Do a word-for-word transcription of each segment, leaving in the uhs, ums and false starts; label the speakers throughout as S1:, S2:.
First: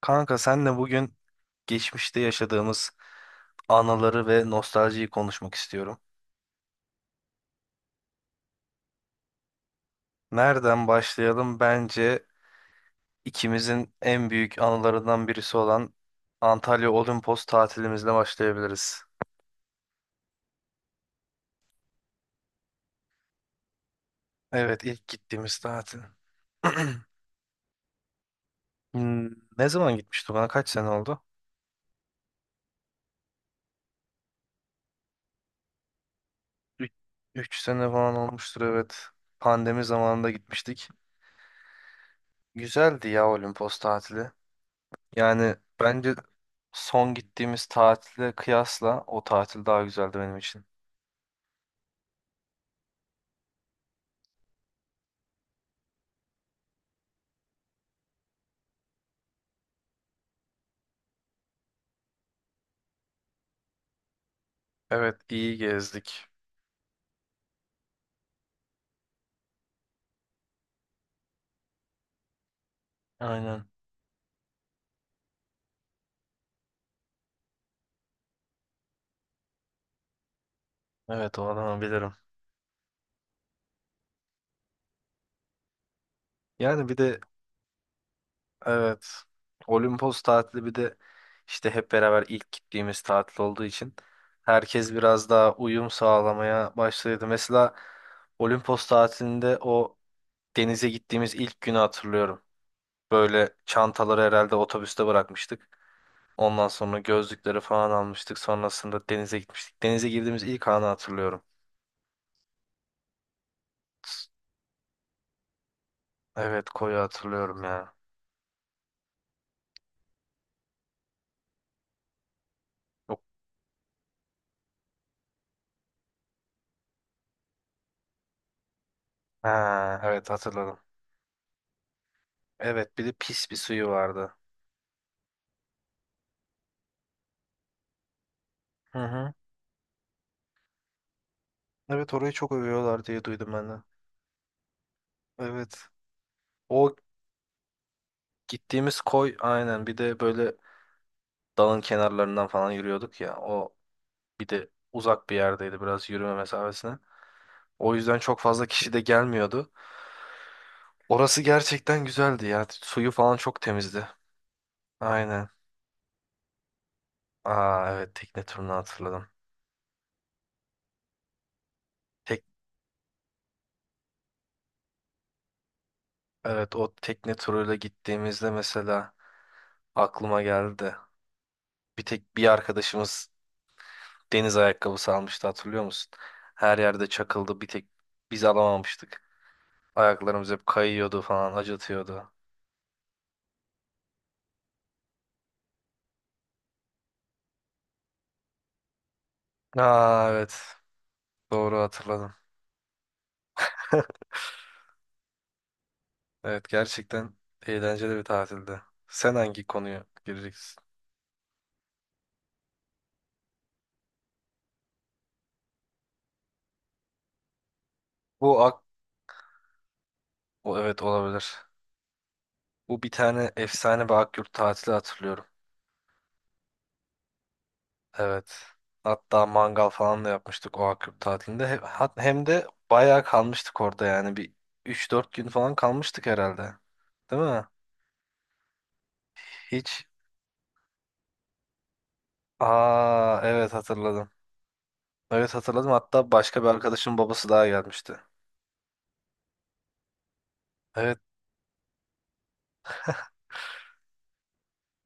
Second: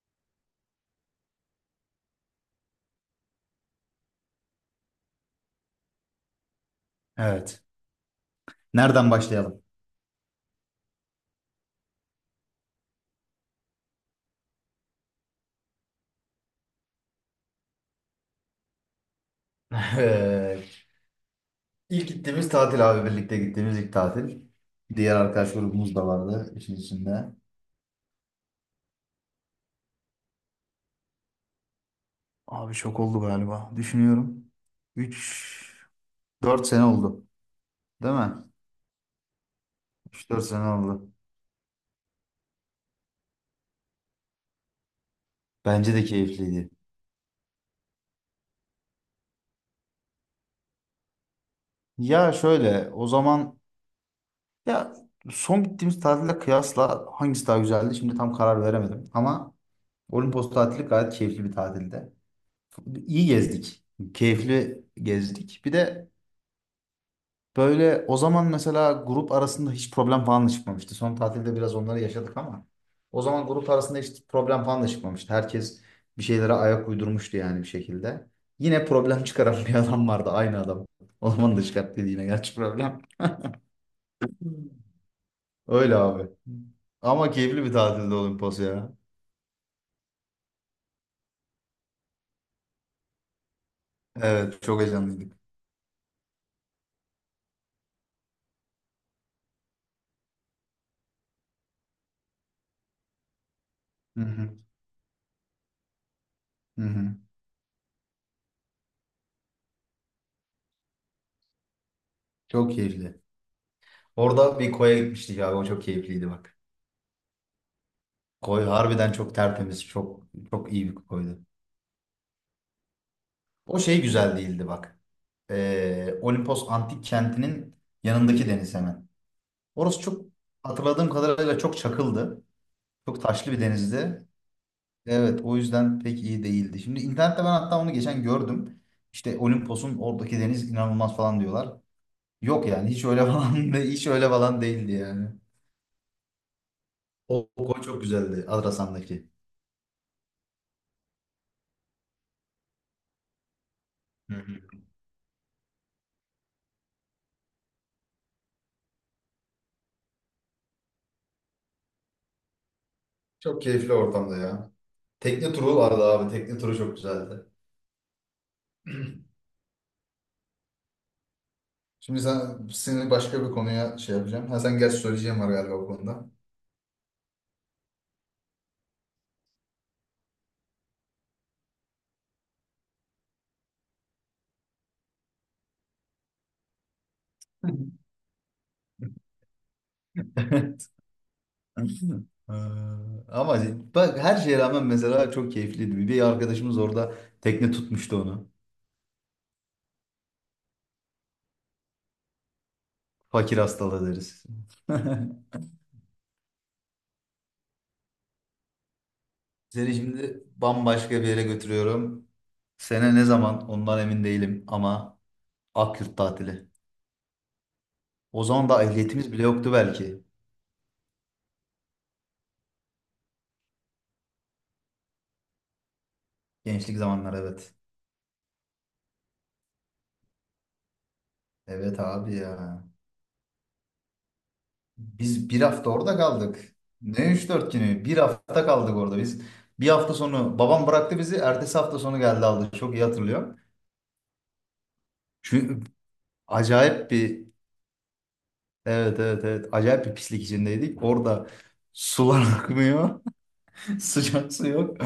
S1: Kanka senle bugün geçmişte yaşadığımız anıları ve nostaljiyi konuşmak istiyorum.
S2: Evet. Nereden başlayalım?
S1: Nereden başlayalım? Bence ikimizin en büyük anılarından birisi olan Antalya Olimpos tatilimizle başlayabiliriz.
S2: Eee, İlk gittiğimiz tatil abi birlikte gittiğimiz ilk tatil.
S1: Evet, ilk
S2: Diğer arkadaş
S1: gittiğimiz
S2: grubumuz
S1: tatil.
S2: da vardı işin içinde.
S1: Hmm, ne zaman gitmiştik ona? Kaç sene oldu?
S2: Abi şok oldu galiba. Düşünüyorum. Üç dört sene
S1: Üç
S2: oldu.
S1: üç sene falan
S2: Değil mi?
S1: olmuştur, evet. Pandemi zamanında
S2: Üç dört sene
S1: gitmiştik.
S2: oldu.
S1: Güzeldi ya Olimpos tatili. Yani
S2: Bence de
S1: bence
S2: keyifliydi.
S1: son gittiğimiz tatile kıyasla o tatil daha güzeldi benim için.
S2: Ya şöyle o zaman ya son gittiğimiz tatille kıyasla hangisi daha güzeldi? Şimdi tam karar veremedim. Ama Olimpos tatili gayet keyifli bir tatildi. İyi gezdik. Keyifli
S1: Evet, iyi
S2: gezdik. Bir de
S1: gezdik.
S2: böyle o zaman mesela grup arasında hiç problem falan da çıkmamıştı. Son tatilde biraz onları yaşadık ama o zaman
S1: Aynen.
S2: grup arasında hiç problem falan da çıkmamıştı. Herkes bir şeylere ayak uydurmuştu yani bir şekilde. Yine problem çıkaran bir adam vardı aynı adam. O
S1: Evet, o
S2: zaman da
S1: adamı
S2: çıkarttıydı
S1: bilirim.
S2: yine gerçi problem. Öyle abi.
S1: Yani bir de
S2: Ama keyifli bir tatilde Olimpos ya.
S1: evet, Olimpos tatili bir de işte hep beraber ilk gittiğimiz tatil olduğu için
S2: Evet çok
S1: herkes biraz
S2: heyecanlıydık.
S1: daha uyum sağlamaya başladı. Mesela Olimpos tatilinde o denize gittiğimiz ilk günü hatırlıyorum. Böyle
S2: Hı
S1: çantaları herhalde
S2: hı,
S1: otobüste bırakmıştık. Ondan
S2: hı
S1: sonra
S2: hı.
S1: gözlükleri falan almıştık. Sonrasında denize gitmiştik. Denize girdiğimiz ilk anı hatırlıyorum.
S2: Çok keyifli. Orada bir koya gitmiştik abi o çok keyifliydi bak.
S1: Evet, koyu hatırlıyorum ya.
S2: Koy harbiden çok tertemiz çok çok iyi bir koydu.
S1: Yok.
S2: O şey güzel değildi bak. Ee, Olimpos Antik Kenti'nin yanındaki deniz hemen.
S1: Ha,
S2: Orası çok
S1: evet, hatırladım.
S2: hatırladığım kadarıyla çok çakıldı.
S1: Evet, bir de
S2: Çok
S1: pis
S2: taşlı
S1: bir
S2: bir
S1: suyu
S2: denizdi.
S1: vardı.
S2: Evet o yüzden pek iyi değildi. Şimdi internette ben hatta onu geçen gördüm.
S1: Hı hı.
S2: İşte Olimpos'un oradaki deniz inanılmaz falan diyorlar.
S1: Evet, orayı çok
S2: Yok yani
S1: övüyorlar
S2: hiç
S1: diye
S2: öyle
S1: duydum ben
S2: falan
S1: de.
S2: de, hiç öyle falan değildi yani.
S1: Evet. O
S2: O, o koy çok güzeldi
S1: gittiğimiz
S2: Adrasan'daki.
S1: koy, aynen, bir de böyle dalın kenarlarından falan yürüyorduk ya. O
S2: Hı
S1: bir
S2: hı.
S1: de uzak bir yerdeydi, biraz yürüme mesafesine. O yüzden çok fazla kişi de gelmiyordu. Orası gerçekten güzeldi ya. Suyu falan çok
S2: Çok keyifli
S1: temizdi.
S2: ortamda ya.
S1: Aynen.
S2: Tekne turu vardı abi. Tekne turu çok güzeldi.
S1: Aa, evet, tekne turunu hatırladım.
S2: Şimdi
S1: Tek
S2: sen, seni başka bir konuya şey yapacağım. Ha, sen gerçi söyleyeceğim var galiba bu konuda.
S1: evet, o tekne turuyla gittiğimizde mesela aklıma geldi. Bir tek bir arkadaşımız deniz ayakkabısı almıştı, hatırlıyor musun? Her yerde çakıldı, bir tek biz alamamıştık. Ayaklarımız hep kayıyordu falan, acıtıyordu.
S2: Ee, Ama bak her şeye rağmen mesela çok keyifliydi. Bir arkadaşımız orada tekne tutmuştu onu.
S1: Aa, evet, doğru, hatırladım.
S2: Fakir hastalığı deriz.
S1: Evet, gerçekten eğlenceli bir tatildi. Sen hangi
S2: Seni
S1: konuya
S2: şimdi
S1: gireceksin?
S2: bambaşka bir yere götürüyorum. Sene ne zaman ondan emin değilim ama Akyurt tatili. O
S1: Bu
S2: zaman
S1: ak
S2: da ehliyetimiz bile yoktu belki.
S1: o, evet, olabilir. Bu bir tane efsane bir Akyurt tatili hatırlıyorum.
S2: Gençlik zamanlar evet.
S1: Evet. Hatta mangal falan da yapmıştık o Akkup tatilinde. He-
S2: Evet
S1: hat-
S2: abi
S1: Hem de
S2: ya.
S1: bayağı kalmıştık orada yani. Bir üç dört gün
S2: Biz bir
S1: falan
S2: hafta orada
S1: kalmıştık
S2: kaldık.
S1: herhalde.
S2: Ne
S1: Değil
S2: üç
S1: mi?
S2: dört günü? Bir hafta kaldık orada biz. Bir
S1: Hiç.
S2: hafta sonu babam bıraktı bizi. Ertesi hafta sonu geldi aldı. Çok iyi
S1: Aa,
S2: hatırlıyorum.
S1: evet, hatırladım. Evet, hatırladım.
S2: Çünkü
S1: Hatta başka bir
S2: acayip
S1: arkadaşın
S2: bir
S1: babası daha gelmişti.
S2: evet evet evet acayip bir pislik içindeydik.
S1: Evet.
S2: Orada sular akmıyor. Sıcak su yok.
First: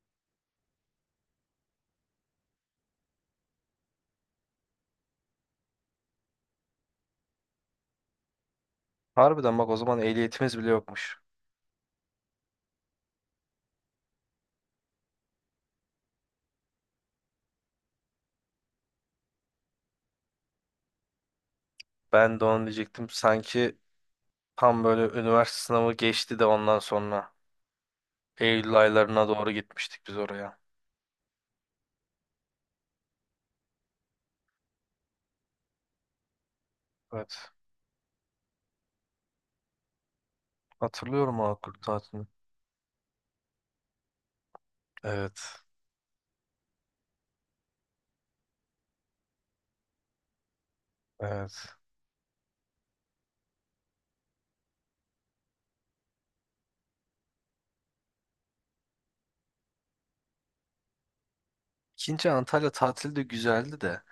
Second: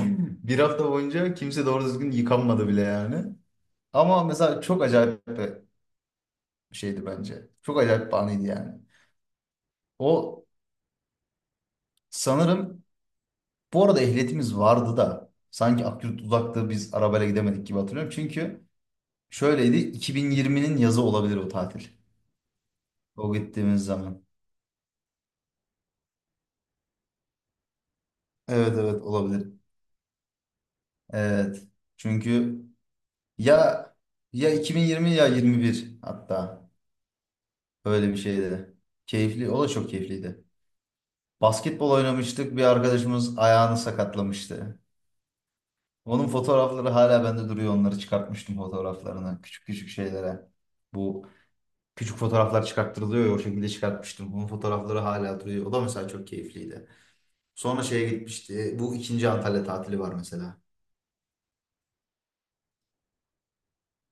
S2: Bir hafta boyunca kimse doğru düzgün yıkanmadı bile yani. Ama mesela çok acayip bir şeydi bence. Çok acayip bir anıydı yani.
S1: Harbiden bak, o zaman
S2: O
S1: ehliyetimiz bile yokmuş.
S2: sanırım. Bu arada ehliyetimiz vardı da sanki Akyurt uzaktı biz arabayla gidemedik gibi hatırlıyorum. Çünkü şöyleydi iki bin yirminin yazı olabilir o tatil.
S1: Ben de onu diyecektim.
S2: O
S1: Sanki
S2: gittiğimiz zaman.
S1: tam böyle üniversite sınavı geçti de ondan sonra Eylül
S2: Evet evet
S1: aylarına doğru
S2: olabilir.
S1: gitmiştik biz oraya.
S2: Evet. Çünkü ya ya iki bin yirmi ya yirmi bir hatta
S1: Evet.
S2: öyle bir şeydi. Keyifli. O da çok keyifliydi.
S1: Hatırlıyorum o Akkup
S2: Basketbol
S1: tatilini.
S2: oynamıştık. Bir arkadaşımız ayağını sakatlamıştı.
S1: Evet.
S2: Onun fotoğrafları hala bende duruyor. Onları çıkartmıştım fotoğraflarını. Küçük küçük şeylere. Bu
S1: Evet.
S2: Küçük fotoğraflar çıkarttırılıyor ya o şekilde çıkartmıştım. Onun fotoğrafları hala duruyor. O da mesela çok keyifliydi. Sonra şeye gitmişti. Bu ikinci Antalya tatili var mesela.
S1: İkinci Antalya tatili de güzeldi de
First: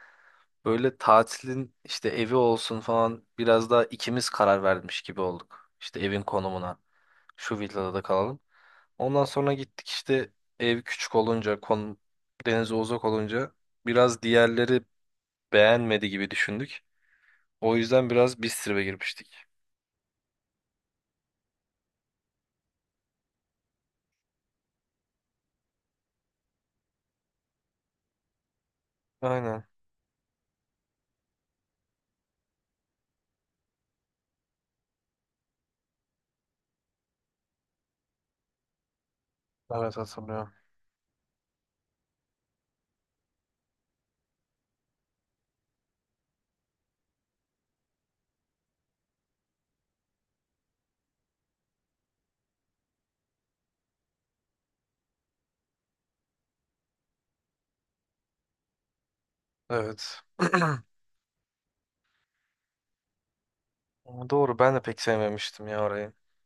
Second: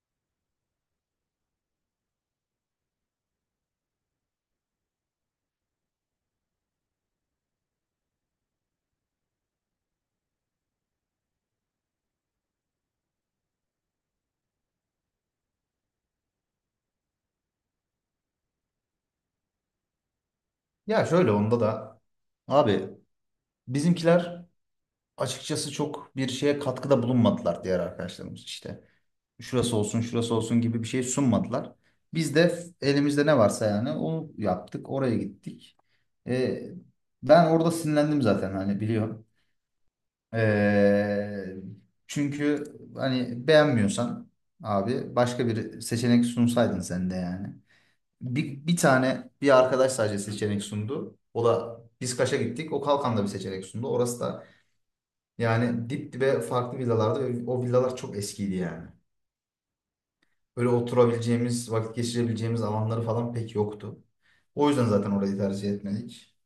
S1: böyle tatilin işte evi olsun falan biraz daha ikimiz karar vermiş gibi olduk. İşte evin konumuna, şu villada da kalalım. Ondan sonra gittik işte, ev küçük olunca, konum denize uzak olunca biraz diğerleri beğenmedi gibi düşündük. O yüzden biraz Bistrip'e girmiştik.
S2: Ya şöyle onda da abi bizimkiler açıkçası çok bir şeye katkıda bulunmadılar diğer arkadaşlarımız işte.
S1: Aynen.
S2: Şurası olsun şurası olsun gibi bir şey sunmadılar. Biz de elimizde ne varsa yani onu yaptık oraya gittik. Ee, ben orada sinirlendim zaten hani biliyorum.
S1: Evet, hatırlıyorum.
S2: Ee, çünkü hani beğenmiyorsan abi başka bir seçenek sunsaydın sen de yani. Bir, bir tane bir arkadaş sadece seçenek sundu. O da biz Kaş'a gittik. O Kalkan'da bir seçenek sundu. Orası da yani dip dibe farklı villalardı ve o villalar çok eskiydi yani.
S1: Evet.
S2: Böyle oturabileceğimiz, vakit geçirebileceğimiz alanları falan pek yoktu.
S1: Ama doğru,
S2: O
S1: ben de
S2: yüzden
S1: pek
S2: zaten orayı
S1: sevmemiştim
S2: tercih
S1: ya orayı.
S2: etmedik.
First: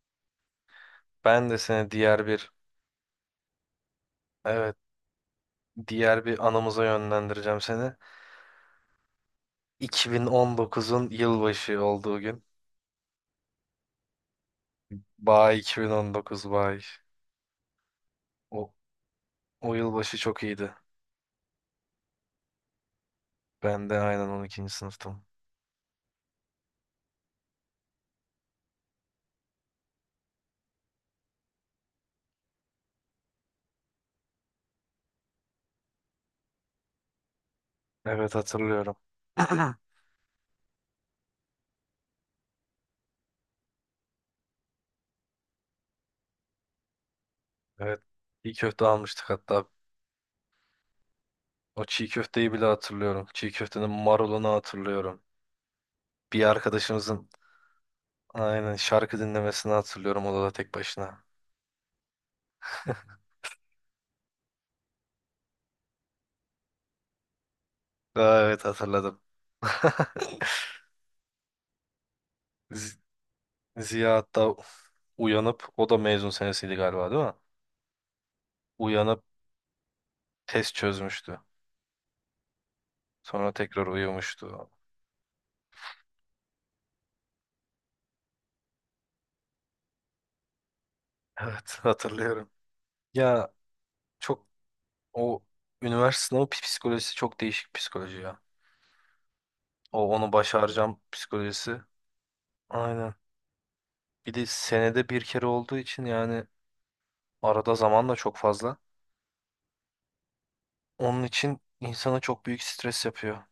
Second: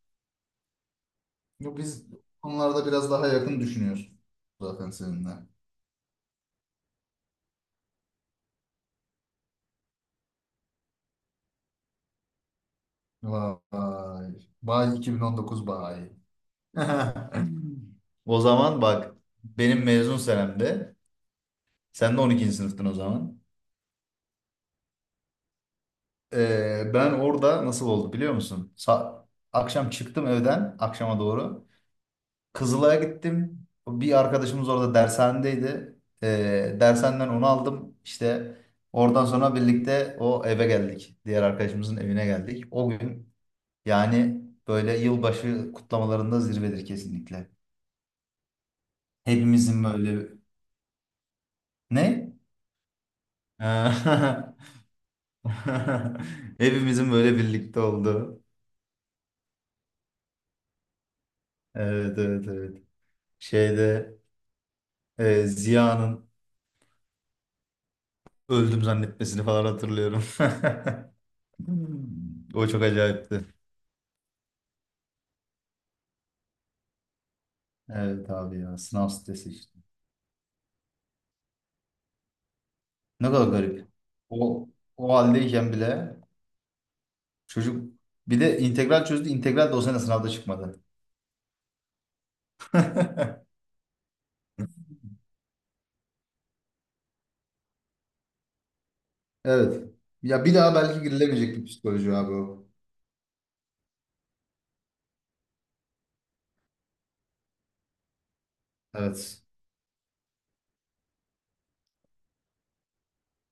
S1: Ben de
S2: Bu
S1: seni
S2: Biz
S1: diğer bir
S2: konularda biraz daha yakın düşünüyoruz
S1: evet,
S2: zaten seninle.
S1: diğer bir anımıza yönlendireceğim seni. iki bin on dokuzun yılbaşı olduğu gün.
S2: Vay. Bay
S1: Bay
S2: iki bin on dokuz bay.
S1: iki bin on dokuz bay.
S2: O
S1: O,
S2: zaman bak
S1: o
S2: benim mezun
S1: yılbaşı çok iyiydi.
S2: senemde sen de on ikinci sınıftın o zaman.
S1: Ben de aynen on ikinci sınıftım.
S2: Ee, ben orada nasıl oldu biliyor musun? Sa- akşam çıktım evden akşama doğru. Kızılay'a gittim. Bir arkadaşımız orada dershanedeydi. Ee, dershaneden onu aldım.
S1: Evet,
S2: İşte
S1: hatırlıyorum.
S2: oradan sonra birlikte o eve geldik. Diğer arkadaşımızın evine geldik. O gün yani böyle yılbaşı kutlamalarında zirvedir kesinlikle.
S1: Evet. Çiğ köfte almıştık hatta.
S2: Hepimizin böyle
S1: O çiğ
S2: ne?
S1: köfteyi bile hatırlıyorum. Çiğ köftenin marulunu
S2: Ha.
S1: hatırlıyorum. Bir
S2: Hepimizin
S1: arkadaşımızın,
S2: böyle birlikte olduğu.
S1: aynen, şarkı dinlemesini hatırlıyorum odada tek başına.
S2: Evet evet evet. Şeyde e, Ziya'nın
S1: Aa, evet,
S2: öldüm
S1: hatırladım.
S2: zannetmesini falan hatırlıyorum. Hmm. O çok
S1: Z-
S2: acayipti.
S1: Ziya hatta uyanıp, o da mezun senesiydi galiba, değil mi?
S2: Evet abi ya sınav
S1: Uyanıp
S2: stresi işte.
S1: test çözmüştü.
S2: Ne kadar
S1: Sonra tekrar
S2: garip.
S1: uyumuştu.
S2: O, o haldeyken bile çocuk bir de integral çözdü. İntegral de o sene sınavda çıkmadı.
S1: Evet, hatırlıyorum. Ya çok o üniversite sınavı pi- psikolojisi çok değişik psikoloji ya.
S2: Evet.
S1: O onu
S2: Ya bir daha
S1: başaracağım
S2: belki girilemeyecek bir
S1: psikolojisi.
S2: psikoloji abi o.
S1: Aynen. Bir de senede bir kere olduğu için yani arada zaman da çok fazla.
S2: Evet.
S1: Onun için insana çok büyük stres yapıyor.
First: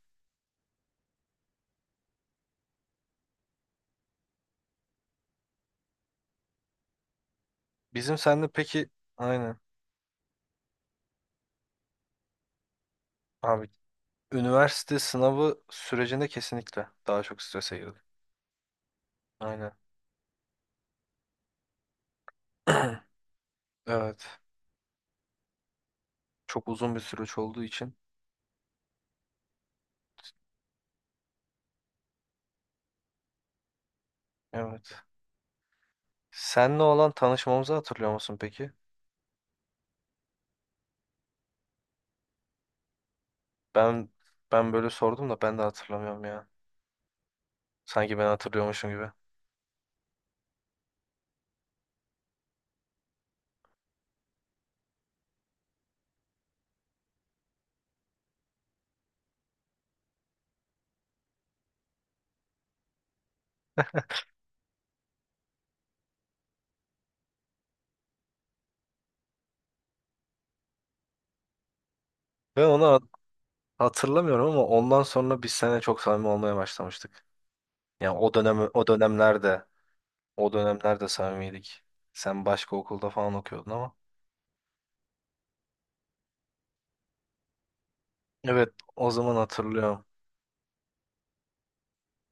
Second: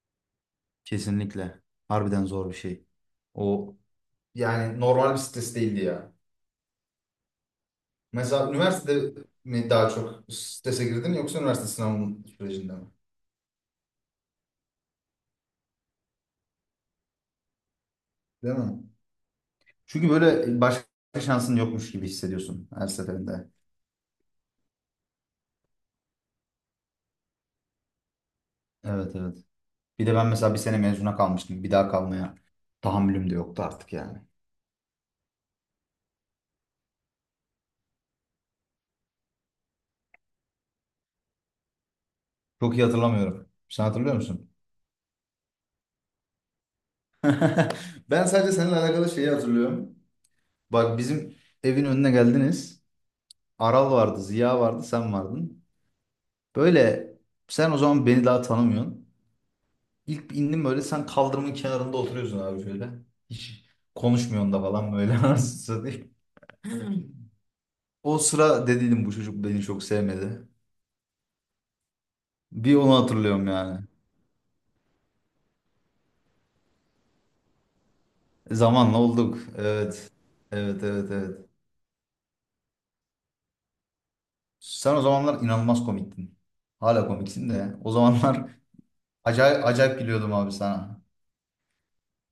S2: Kesinlikle. Harbiden zor bir şey. O Yani normal bir stres değildi ya.
S1: Bizim sende
S2: Mesela
S1: peki,
S2: üniversitede
S1: aynen
S2: mi daha çok strese girdin yoksa üniversite sınavının sürecinde mi?
S1: abi, üniversite sınavı sürecinde kesinlikle daha çok strese girdim.
S2: Değil mi?
S1: Aynen.
S2: Çünkü böyle başka şansın yokmuş gibi hissediyorsun her seferinde.
S1: Evet. Çok uzun bir süreç olduğu için.
S2: Evet evet. Bir de ben mesela bir sene mezuna kalmıştım. Bir daha kalmaya tahammülüm de yoktu artık yani.
S1: Evet. Senle olan tanışmamızı hatırlıyor musun peki?
S2: Çok iyi hatırlamıyorum. Sen
S1: Ben
S2: hatırlıyor musun?
S1: ben böyle sordum da ben de hatırlamıyorum ya. Sanki
S2: Ben
S1: ben
S2: sadece seninle
S1: hatırlıyormuşum gibi.
S2: alakalı şeyi hatırlıyorum. Bak bizim evin önüne geldiniz. Aral vardı, Ziya vardı, sen vardın. Böyle sen o zaman beni daha tanımıyorsun. İlk indim böyle sen kaldırımın kenarında oturuyorsun abi şöyle. Hiç konuşmuyorsun da falan böyle anasını satayım. O sıra dediydim bu çocuk beni çok sevmedi.
S1: Ben
S2: Bir
S1: onu
S2: onu
S1: hat-
S2: hatırlıyorum yani.
S1: hatırlamıyorum ama ondan sonra biz seninle çok samimi olmaya başlamıştık. Yani o dönem o
S2: Zamanla olduk.
S1: dönemlerde
S2: Evet.
S1: o
S2: Evet
S1: dönemlerde
S2: evet evet.
S1: samimiydik. Sen başka okulda falan okuyordun ama.
S2: Sen o zamanlar inanılmaz komiktin. Hala komiksin de. O zamanlar
S1: Evet, o zaman
S2: acayip acayip
S1: hatırlıyorum.
S2: gülüyordum abi sana.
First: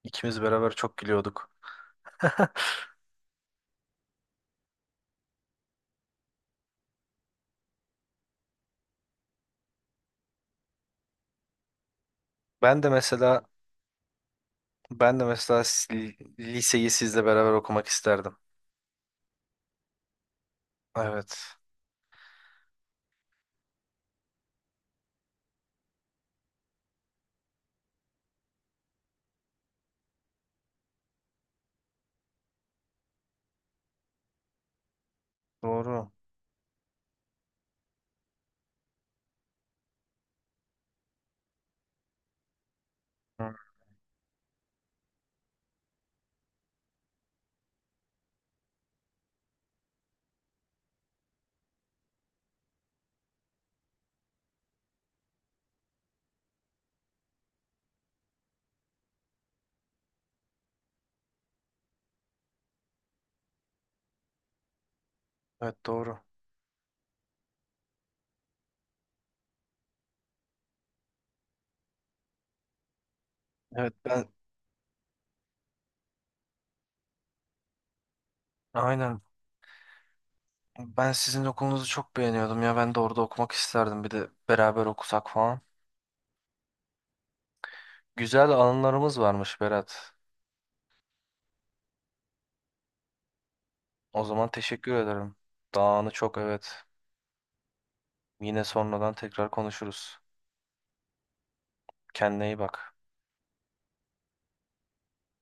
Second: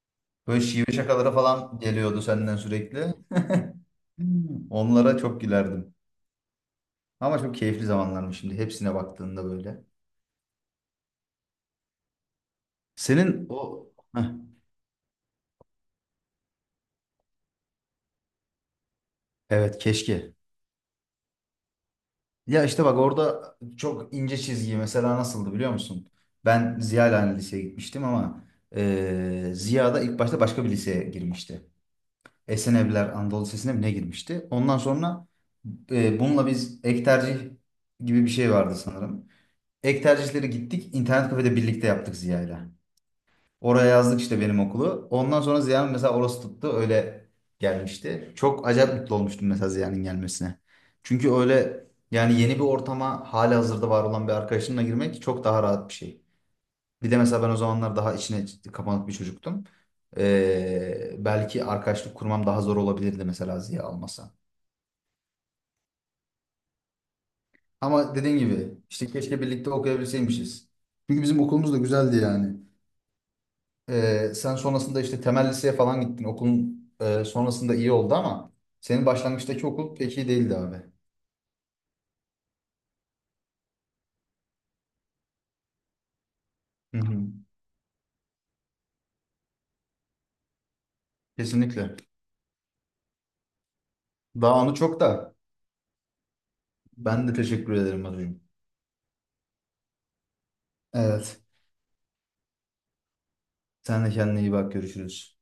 S1: İkimiz
S2: Böyle
S1: beraber
S2: şive
S1: çok
S2: şakaları
S1: gülüyorduk.
S2: falan geliyordu senden sürekli. Hmm. Onlara çok gülerdim. Ama çok keyifli zamanlarmış şimdi hepsine baktığında böyle.
S1: Ben de mesela,
S2: Senin o. Heh,
S1: ben de mesela s- liseyi sizle beraber okumak isterdim.
S2: evet keşke.
S1: Evet.
S2: Ya işte bak orada çok ince çizgi mesela nasıldı biliyor musun? Ben Ziya ile aynı liseye gitmiştim ama eee Ziya da ilk başta başka bir liseye girmişti. Esenevler Anadolu Lisesi'ne mi ne girmişti? Ondan sonra
S1: Doğru.
S2: eee, bununla biz ek tercih gibi bir şey vardı sanırım. Ek tercihleri gittik internet kafede birlikte yaptık Ziya ile.
S1: Hı,
S2: Oraya yazdık işte benim okulu. Ondan sonra Ziya'nın mesela orası tuttu. Öyle gelmişti. Çok acayip mutlu olmuştum mesela Ziya'nın gelmesine. Çünkü öyle yani yeni bir ortama hali hazırda var olan bir arkadaşınla girmek çok daha rahat bir şey. Bir de mesela ben o zamanlar daha içine kapanık bir çocuktum. Ee, belki arkadaşlık kurmam daha zor olabilirdi mesela Ziya almasa.
S1: evet, doğru.
S2: Ama dediğin gibi işte keşke birlikte okuyabilseymişiz. Çünkü bizim okulumuz da güzeldi yani.
S1: Evet ben
S2: Ee, sen sonrasında işte temel liseye falan gittin. Okulun e, sonrasında iyi oldu ama senin
S1: aynen.
S2: başlangıçtaki okul pek iyi değildi abi.
S1: Ben sizin okulunuzu çok beğeniyordum ya. Ben de orada okumak isterdim. Bir de beraber okusak falan.
S2: Hı hı.
S1: Güzel anılarımız varmış Berat.
S2: Kesinlikle.
S1: O zaman
S2: Daha anı
S1: teşekkür
S2: çok da
S1: ederim. Dağını çok, evet.
S2: ben de teşekkür ederim Arucuğum.
S1: Yine sonradan tekrar konuşuruz.
S2: Evet.
S1: Kendine iyi bak.
S2: Sen de kendine iyi bak. Görüşürüz.